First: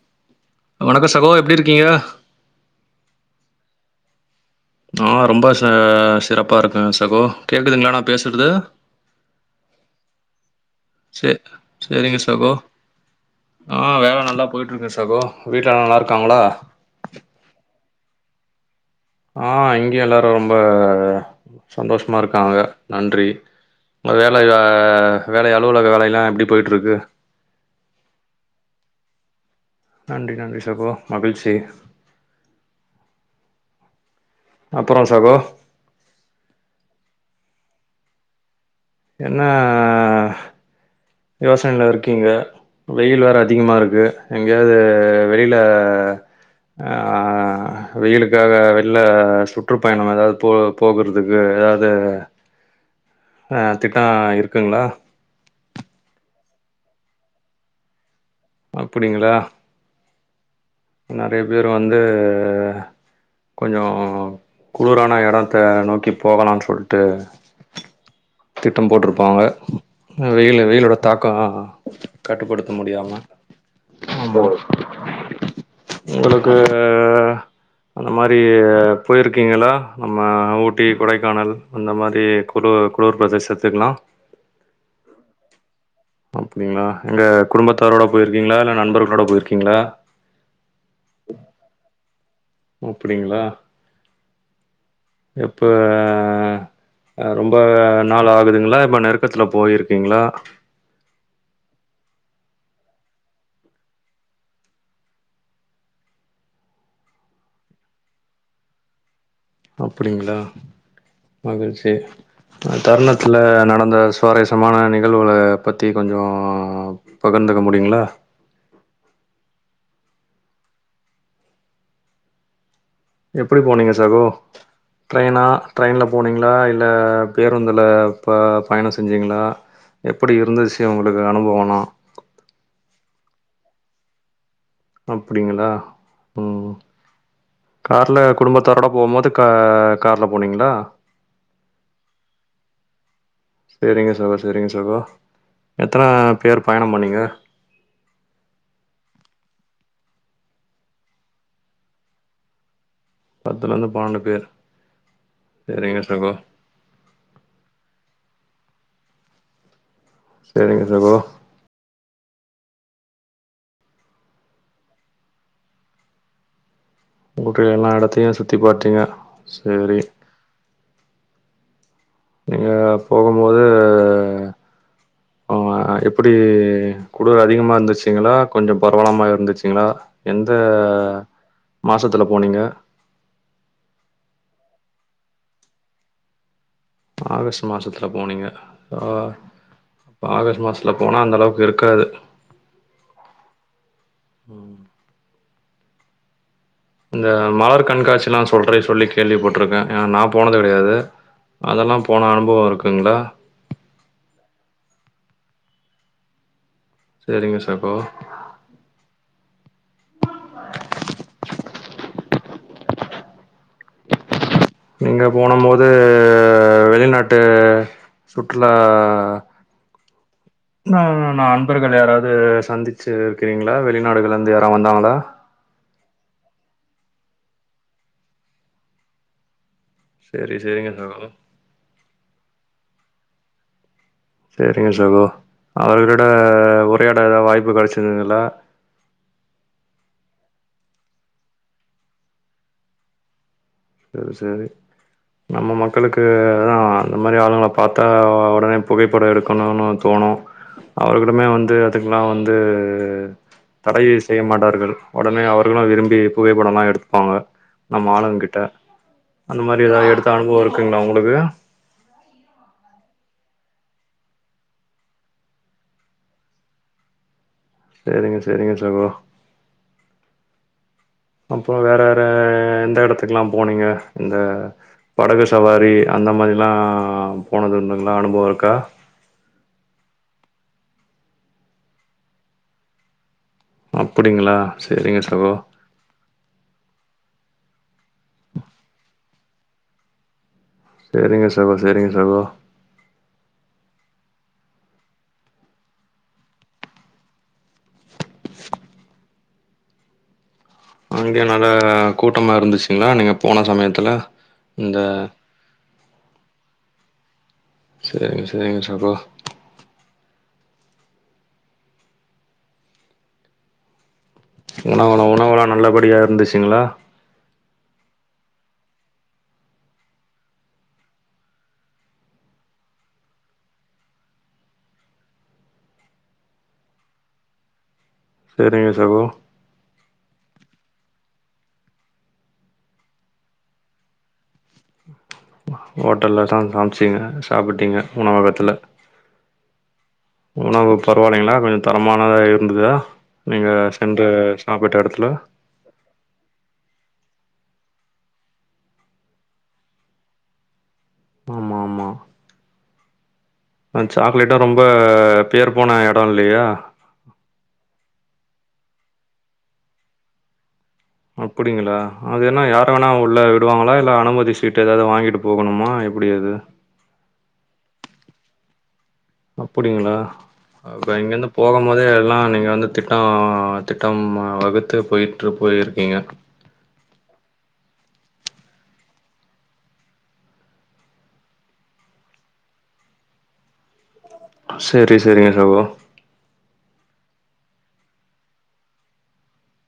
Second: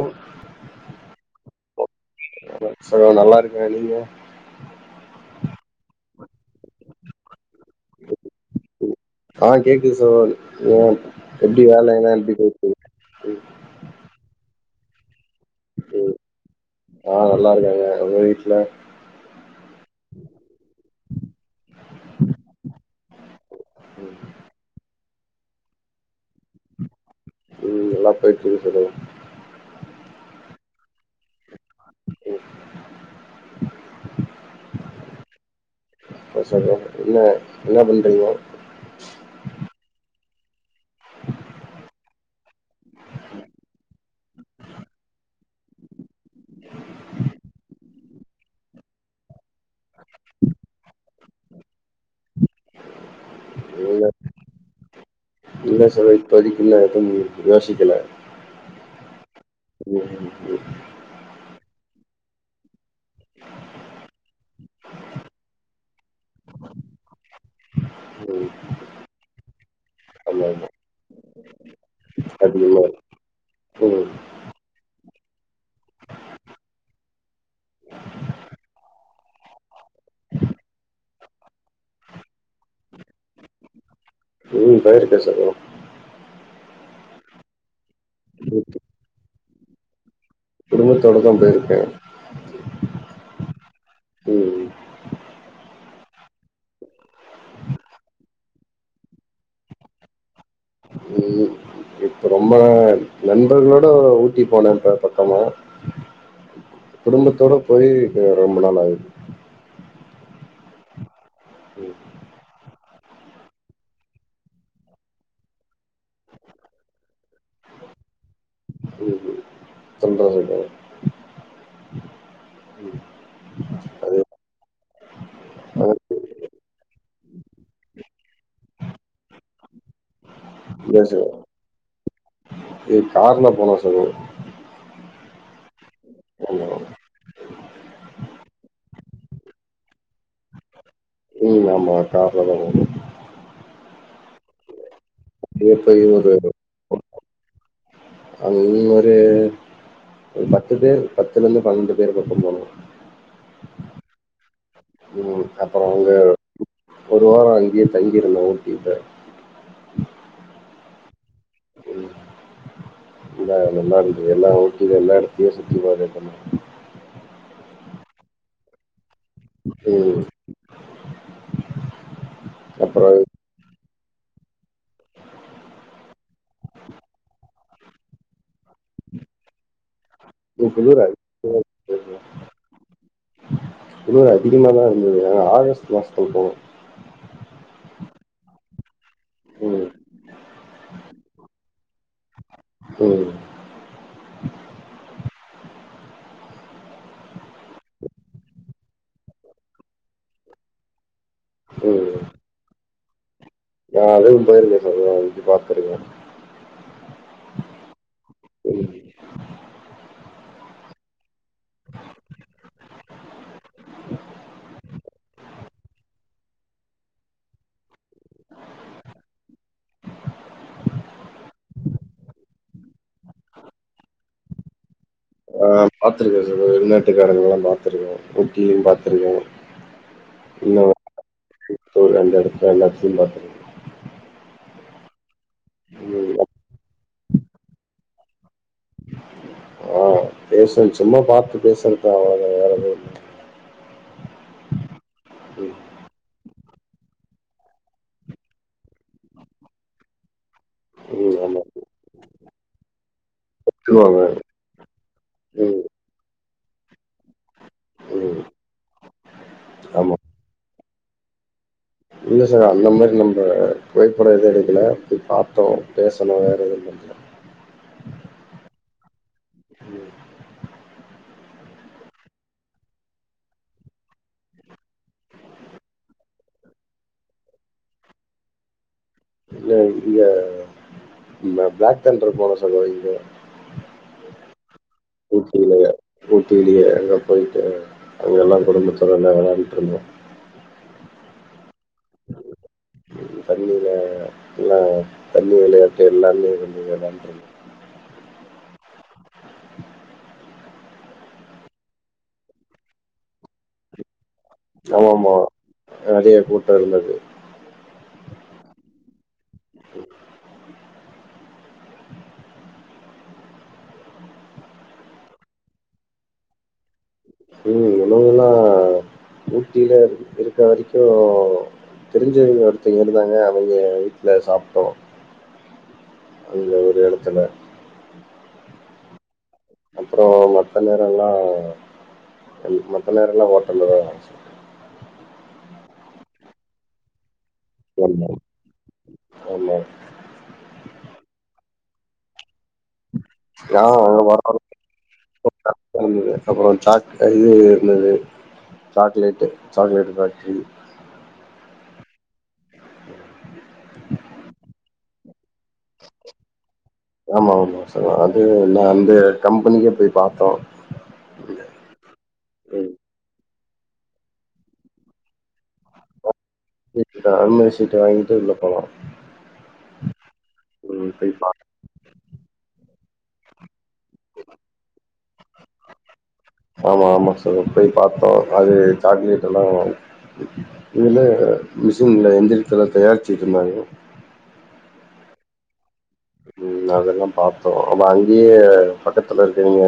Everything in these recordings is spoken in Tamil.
ஒ வணக்க சகோ எப்டி இருக்கீங்க சகோ நல்லாருக்க நீங்க நா ரொம்ப ச சிறப்பா இருக்க சகோ கேக்குதுங்களா நா பேசுறது ஆ கேக்குது சகோ ஏ சே எப்டி வேலையெல்லா சரிங்க எப்டி சகோ. போயிட்ருக்கு ஆ வேல நல்லா போயிட்ருக்கு சகோ வீட்லல்லா நல்லா இருக்காங்களா ஆ நல்லாருக்காங்க உங்க வீட்ல ஆ இங்கியு எல்லாரு ரொம்ப சந்தோஷமா இருக்காங்க நன்றி உங்க வேலை ஆ வேலை அலுவலக வேலையெல்லா எப்டி போயிட்ருக்கு ம் நல்லா போயிட்ருக்கு சகோ நன்றி நன்றி சகோ மகிழ்ச்சி அப்பற சகோ அப்ற சகோ என்ன என்ன பண்றீங்க என்ன யோசனைல இருக்கீங்க வெயில் வேற அதிகமா இருக்கு எங்கேயாது வெளில ஆ வெயிலுக்காக வெள்ல சுற்றுப்பயணம் ஏதாது போ போகுறதுக்கு எதாது ஆ திட்ட இல்ல இருக்குங்களா இல்ல சகோ இப்போதிக்கி இல்ல எதும் யோசிக்கல அப்டிங்களா ம் ம் ம் நெறைய பேரு வந்து கொஞ்ச குளுரான எடத்த நோக்கி போகலான்னு சொல்ட்டு ம் திட்டம் போட்ருப்பாங்க ஆ ஆமா வெயிலு ஆமா வெயிலோட தாக்கம் கட்டுப்படுத்த அதிகமா முடியாம இருக்கு. ஆ ப்ரோ உங்களுக்கு அந்த மாரி போயிருக்கீங்களா நம்ம ஊட்டி கொடைக்கானல் அந்த மாரி குளுர் குளுர் பிரதேசத்துக்கெல்லா ம் போயிருக்கே சகோ அப்டிங்களா எங்க குடும்பத்தாரோட போயிருக்கீங்களா ம், இல்ல நண்பர்களோட போயிருக்கீங்களா குடும்பத்தோடு தா போயிருக்க அப்டிங்களா ம் எப்ப ஆ ரொம்ப நாள் ஆகுதுங்களா இப்ப நெருக்கத்துல போயிருக்கீங்களா ம் ரொம்ப நாள் நண்பர்களோட ஊட்டி போன இப்ப பக்கமா குடும்பத்தோடு போய் ஆ ரொம்ப நாள் ஆகுது அப்டிங்களா மகிழ்ச்சி ம் தருணத்துல நடந்த சுவாரஸ்மான நிகழ்வுகள பத்தி கொஞ்சோ பகிர்ந்துக்க முடியுங்களா ம் ம் சொல்ற சொல்ற எப்டி போனீங்க சகோ ட்ரெயினா ட்ரெயின்ல போனிங்களா இல்ல பேருந்துல ப பயண செஞ்சிங்களா எப்டி இருந்துச்சு உங்களுக்கு அனுபவம்லா எ கார்ல போனோ சகோ அப்டிங்ளா ஆமா ம் கார்ல குடும்பத்தோடலா போம்போது கா கார்ல போனீங்ளா ம் ஆமா கார்ல தா போனோ சேரிங்க சகோ சேரிங்க சகோ இது போய் எத்தனா ஒரு பேர் பயண பண்ணிங்க அதுவும் ஒரு அ பத்து பேர் பத்துலருந்து பன்னெண்டு பேர் பக்க போனோ பத்துலருந்து பன்னெண்டு பேரு ம் அப்பற வந்து ஒரு வார அங்கயே தங்கிருந்தோ ஊட்டில சேரிங்க சகோ ட்டில நல்லாருந்தது எல்லா ஊட்டில எல்லா எடத்தையு சுத்தி பாக்க ஓகே எல்லா எடத்தயு சுத்தி பாத்ட்டீங்க சேரி ம் நீங்க அப்புறோ போகும்போது ஆ எப்டி குளிர் அதிகமா இருந்துச்சுங்களா கொஞ்ச பரவால்லாம இருந்துச்சுங்களா எந்த குளிர் அதிக- மாசத்துல போனீங்க குளிரு அதிகமா தா இருந்தது ஏனா ஆகஸ்ட் மாசத்துல போனோ ஆகஸ்ட் மாசத்துல போனீங்க ஆ ம் இப்ப ஆகஸ்ட் மாசத்துல போனா அந்த அளவுக்கு இருக்காது ம் ம் இந்த மலர் கண்காட்சிலா சொல்றே சொல்லி கேள்வி பட்ருக்கே ஏனா நா போனதே கெடையாது அதெல்லா ம் போன அனுபவ இருக்குங்ளா நா அதுவு போயிருக்க சகோ அது போய் பாத் சேரிங்க சகோ ம் நீங்க போனம்போது வெளிநாட்டு சுற்றுலா ந நா அன்பர்கள் யாராவ்து சந்திச்சிருக்கிறீங்ளா வெளிநாடுகள்ல இருந்து யாரா வந்தாங்களா ஆ பாத்திருக்கே சகோ வெள்நாட்டுக்காரங்களா பாத்துருக்கே ஊட்டிலயு பாத்துருக்கே செரி செரிங்க சகோ இப்போ ரெண்டு எடத்துல எல்லாத்லயு பாத்தே சேரிங்க சகோ அவர்களோட ம். உரையாட எதாவ் வாய்ப்பு கெடச்சதுங்களா பேசுவேன் சும்மா பாத்து பேசறத்தா அவளதா வேறெது இல்ல த சேரி இல்ல. நம்ம ம். மக்களுக்கு தா அந்த மாரி ஆளுங்கள பாத்தா ஒடனே புகைப்பட எடுக்கணுனு தோணு ம். அவங்களுமே ஆமா. வந்து அதுக்கெல்லா வந்து தடை திட்டுவாங்க. செய்ய மாட்டார்கள் ஒடனே அவர்களு ம். விரும்பி புகைப்படலா எடுத்துப்பாங்க நம்ம ம். ஆளுங்கக்கிட்ட அந்த மாரி எதா ஆமா. எடுத்த அனுபவ இருக்குங்ளா உங்களுக்கு இல்ல சார் அந்த மாரி இல்ல இந்த புகைப்பட எது எடுக்கல போய் பாத்தோ பேசுனோ வேற எது பண்ல சேரிங்க சேரிங்க சகோ ம். அப்றோ வேற வேற எந்த எடத்துக்குலா போனீங்க இந்த படகு சவாரி அந்த மாரிலா போனது உண்டுங்ளா அனுபவ‌ இருக்கா இல்ல இங்க இந்த பிளாக் தண்டர் போனோ சகோ இங்க அப்டிங்ளா ஊட்டில ஊட்டிலயே அங்க போயிட்டு அங்கெல்லா குடும்பத்தோட அங்க விளாடிட்ருந்தோ செரிங்க சகோ செரிங்க சகோ பண்ணிலா ல்லயா தண்ணி விளையா எல்லாமெ இருந்து [unintelligible] அங்கேயே நல்ல கூட்டமா இருந்துச்சுங்களா நீங்க போன சமயத்துல இந்த அதிக கூட்டோ இருந்தது சரிங்க சரிங்க சகோ உணவலா உணவலாம் நல்லபடியா இருந்துச்சுங்களா ம் உணவலா ஊட்டில இருக்கா வரைக்கோ தெரிஞ்சவிங்க ஒருத்தங்க இருந்தாங்க அவிங்க வீட்ல சாப்ட்டோ அந்த ஒரு இடத்துல சரிங்க சகோ அப்றோ மத்த நேரலா மத்த நேரம்லா ஓட்டல்ல தான் லன்ஞ்சு ஹோட்டல்ல தான் [unintelligible] சாப்பிட்டிங்க ஆமா உணவகத்ல ஆமா உணவு பரவாலைங்களா கொஞ்சோ தரமானதா இருந்துதா நீங்க நா அங்க சென்று சாப்பிட்ட இடத்துல வர்றப்ப அப்றோ சாக் இது இருந்தது சாக்லேட்டு சாக்லேட்டு ஃபேக்ட்ரி ஆமா ஆமா ஆ சாக்லேட்டு ரொம்ப பேர் போன இடம் இல்லையா ஆமா ஆமா சகோ அது நா அந்த கம்பனியே போய் பாத்தோ அப்படிங்களா அது என்ன யார வேணா உள்ள விடுவாங்களா இல்ல அனுமதி சீட்டு எதாவது வாங்கிட்டு போகணுமா எப்புடி அது இல்ல அனுமதி சீட்டு வாங்கிட்டு உள்ள போலாம் அப்படிங்ளா அப்ப ம் போய் இங்கந்து பா போறோ போம்போதே எல்லா நீங்க வந்து திட்டோ திட்டம் வகுத்து போயிட்ரு போய்ருக்கீங்க ஆமா ஆமா சகோ போய் பாத்தோ அது சாக்லேட் எல்லா இதுல மிசின்ல எந்திர்த்ல தயாரிச்சுட்டுருந்தாங்க செரி செரிங்க சகோ ம் அதெல்லா பாத்தோ அவ அங்கேயே பக்கத்துல இருக்குறீங்க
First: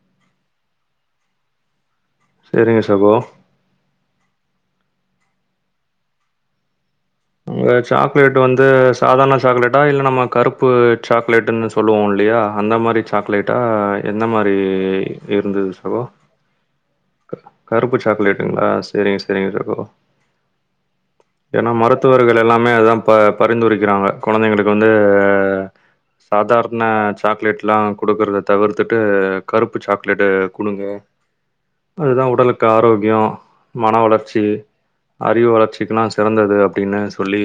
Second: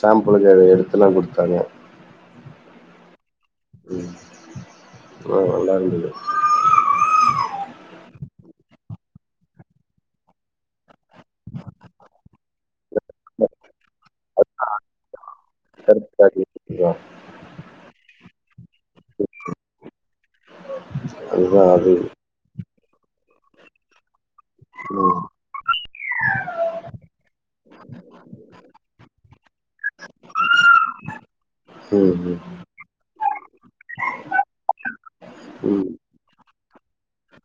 சேம்பிளுக்கு எடுத்துலா குடுத்தாங்க செரிங்க சகோ உம் நல்லா இருந்தது அங்க சாக்லேட் வந்து சாதாரண சாக்லேட்டா இல்ல நம்ம கருப்பு சாக்லேட்ன்னு சொல்லுவோம் இல்லையா அந்த மாரி சாக்லேட்டா என்ன மாரி இருந்துது சகோ [unintelligible] கருப்பு சாக்லேட்டுங்களா செரிங்க செரிங்க சகோ அதுதா ஏன்னா அது மருத்துவர்கள் எல்லாமே அதான் பா பரிந்துரைக்கிறாங்க குழந்தைங்களுக்கு வந்து ம் சாதார்ண சாக்லேட்லா குடுக்குறத தவிர்த்துட்டு கருப்பு சாக்லேட்டு குடுங்க அதுதா ம் ம் உடலுக்கு ஆரோக்யோ மன வளர்ச்சி அறிவு ம் வளர்ச்சிக்குனா சிறந்தது அப்டின்னு சொல்லி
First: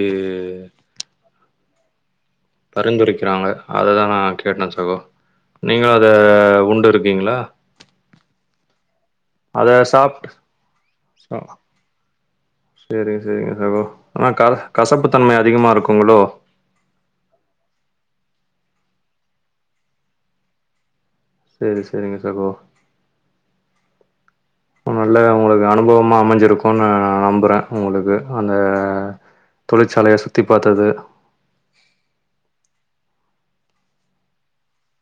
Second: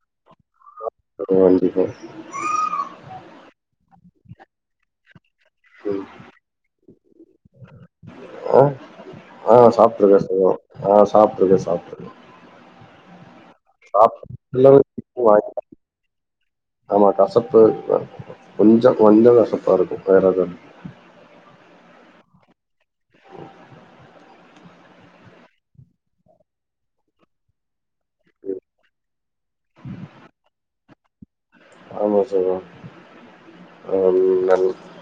கண்டிப்பா பரிந்துரைக்கிறாங்க அததான் நான் கேட்டேன் சகோ நீங்களு ம் அத உண்டு இருக்கீங்களா ஆ ஆ அத சாப்ட்ருக்கே சாப்ட் சகோ ஆ சாப்ட்ருக்கே சாப் செரி சேரிங்க சகோ சாப் ஆனா க எல்லாமே கசப்பு தன்மை வாங்கி அதிகமா இருக்குங்களோ ஆமா கசப்பு கொஞ்சோ கொஞ்சோ கசப்பாருக்கோ வேற எதுவு செரி செரிங்க சகோ நல்ல உங்குளுக்கு அனுபவமா அமஞ்சிருக்கோ நா நம்புறே உங்குளுக்கு அந்த தொழிற்சாலைய சுத்தி பாத்தது ஆமா சகோ [unintelligible]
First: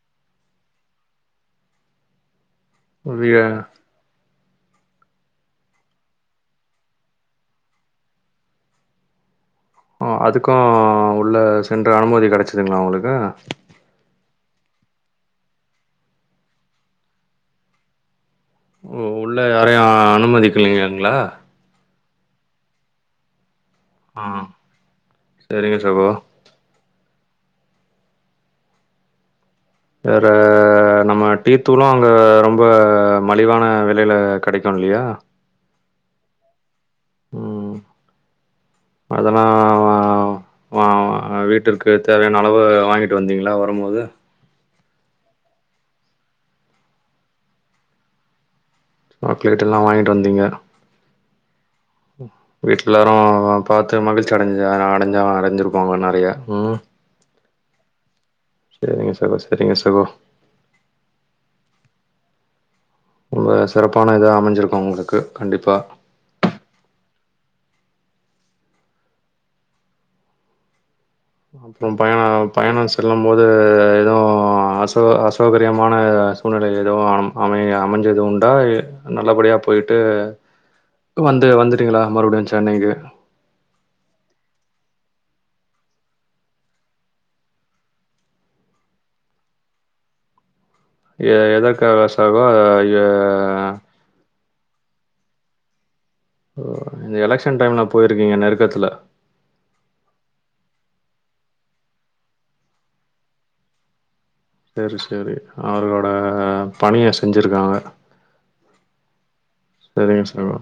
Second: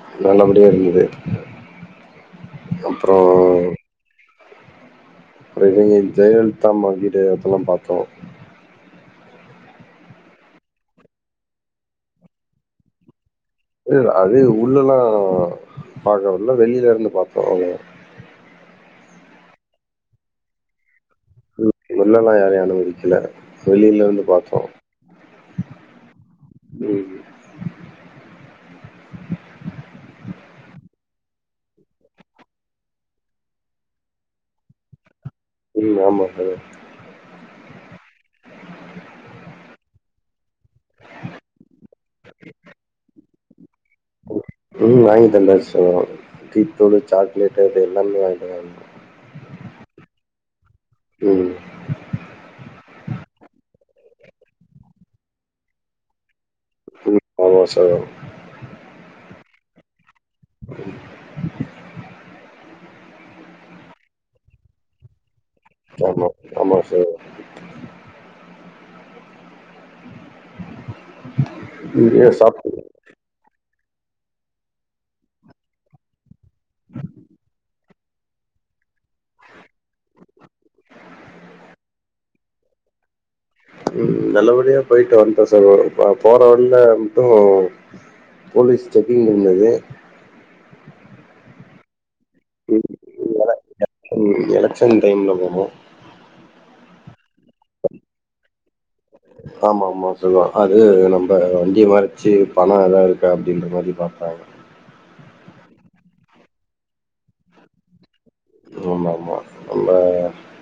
எறங்கிது உட்ரியா இவ ஜெயலலிதா அம்மாக்கிட்ட இதெல்லா பாத்தோ ஆ அதுக்கோ உள்ள சென்ற அனுமதி கெடச்சிதுங்களா உங்குளுக்கு இல்ல அதே உள்ளலா பாக்கல வெளில இருந்து பாத்தோ அவ்ளோதா ஓ உள்ள யாரையோ அனுமதிக்கிலிங்களா உள்ளலா யாரையு அனுமதிக்கல வெளில இருந்து பாத்தோ செரிங்க சகோ உம் வேற நம்ம டீத்தூளோ அங்க ரொம்போ மலிவான வெலைல கெடைக்கோ இல்லையா உம் ஆமா சகோ ம் அதலா வ வீட்டிற்கு தேவையான அளவு வாங்கிட்டு வந்தீங்களா வரும்போது ம் வாங்கிட்டு வந்த சகோ டீத்தூளு சாக்லேட் இது எல்லாமே வாங்கிட்டு வந் சாக்லேட்டெல்லா வாங்கிட்டு வந்தீங்க ம் வீட்ல எல்லாரு பாத்து மகிழ்ச்சி அடைஞ்ச அடைஞ்சாலு அடைஞ்சிருப்பாங்க நறையா ம் ஆமா சகோ. செரிங்க சகோ செரிங்க சகோ ரொம்ப சிறப்பான இதா அமஞ்சிருக்கோ உங்குளுக்கு கண்டிப்பா ஆமா ஆமா சார் அப்புறோ பயணோ நீங்க சாப் பயணோ செல்லும் போது எதுவு அசெள அசௌகரியமான சூழ்நில எதுவு அ அமைய அமஞ்சது உண்டா எ நல்லபடியா போயிட்டு வந்து வந்துட்டீங்களா மறுபடியு சென்னைக்கு ம் நல்லபடியா போய்ட்டு வன்ட்டே சகோ இப்போ போற வழில மட்டு போலீஸ் செக்கிங் இருந்தது எ எதற்காக சகோ எ எலக்ஸன் டைம்ல போனோ ஓ அந்த எலெக்ஸன் டைம்ல போயிருக்கீங்க நெருக்கத்துல ஆமா ஆமா பொதுவா அது நம்ம ஆமா ஆமா சகோ அது நம்ப வண்டிய மறச்சி பணோ எதாது இருக்கா அப்டீன்ற மாதிரி பாப்பாங்க செரி செரி அவர்களோட பணிய செஞ்சிருக்காங்க ஆமா ஆமா அந்த சரிங்க சகோ.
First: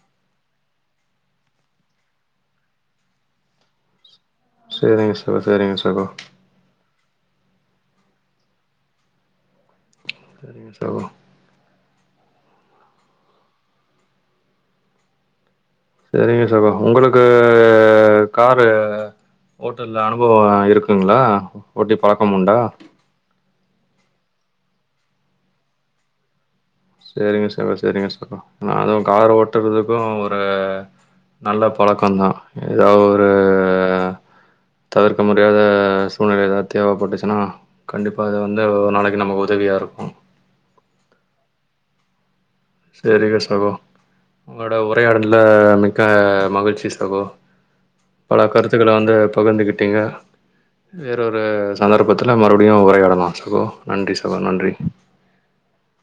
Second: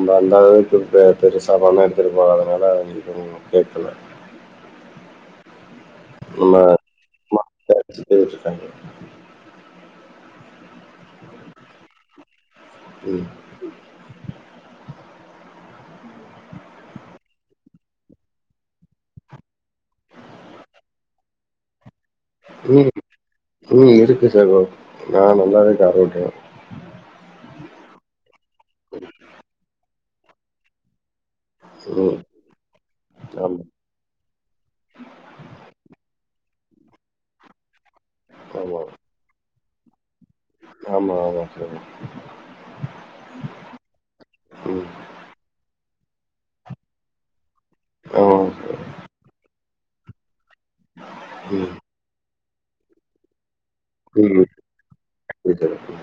நா அந்தளவுக்கு இப்ப பெருசா பணோ எடுத்துட்டு போவாததுனால அங்க கொஞ்சோ கேக்கல செரிங்க சகோ செரிங்க சகோ நம்ம [unintelligible] செரிங்க சகோ ம் செரிங்க சகோ உங்குளுக்கு காரு ஹோட்டல்ல அனுபவோ இருக்குங்களா ஓட்டி பழக்கமுண்டா ம் ம் இருக்கு சகோ நா நல்லாவே கார் ஓட்டுவே சேரிங்க சகோ சேரிங்க சகோ நா அதுவு கார் ஓட்டுறதுக்கு ஒரு நல்ல ம் பழக்கந்தா ஏதா ஒரு ஆமா தவிர்க்க முடியாத சூழ்நிலை எதா தேவப்பட்டுச்சுன்னா கண்டிப்பாக அது வந்து ஆமா நாளைக்கு நமக்கு உதவியா இருக்கும் ஆமா ஆமா சரி சேரிங்க சகோ உங்களோட ம் உரையாடல்ல மிக்க மகிழ்ச்சி சகோ பல ஆமாங்க சார் கருத்துக்கள வந்து பகர்ந்துக்கிட்டீங்க வேற ஒரு ம் சந்தர்ப்பத்துல மறுபடியு உரையாடலா சகோ நன்றி சகோ ம் நன்றி இருக்கிறது.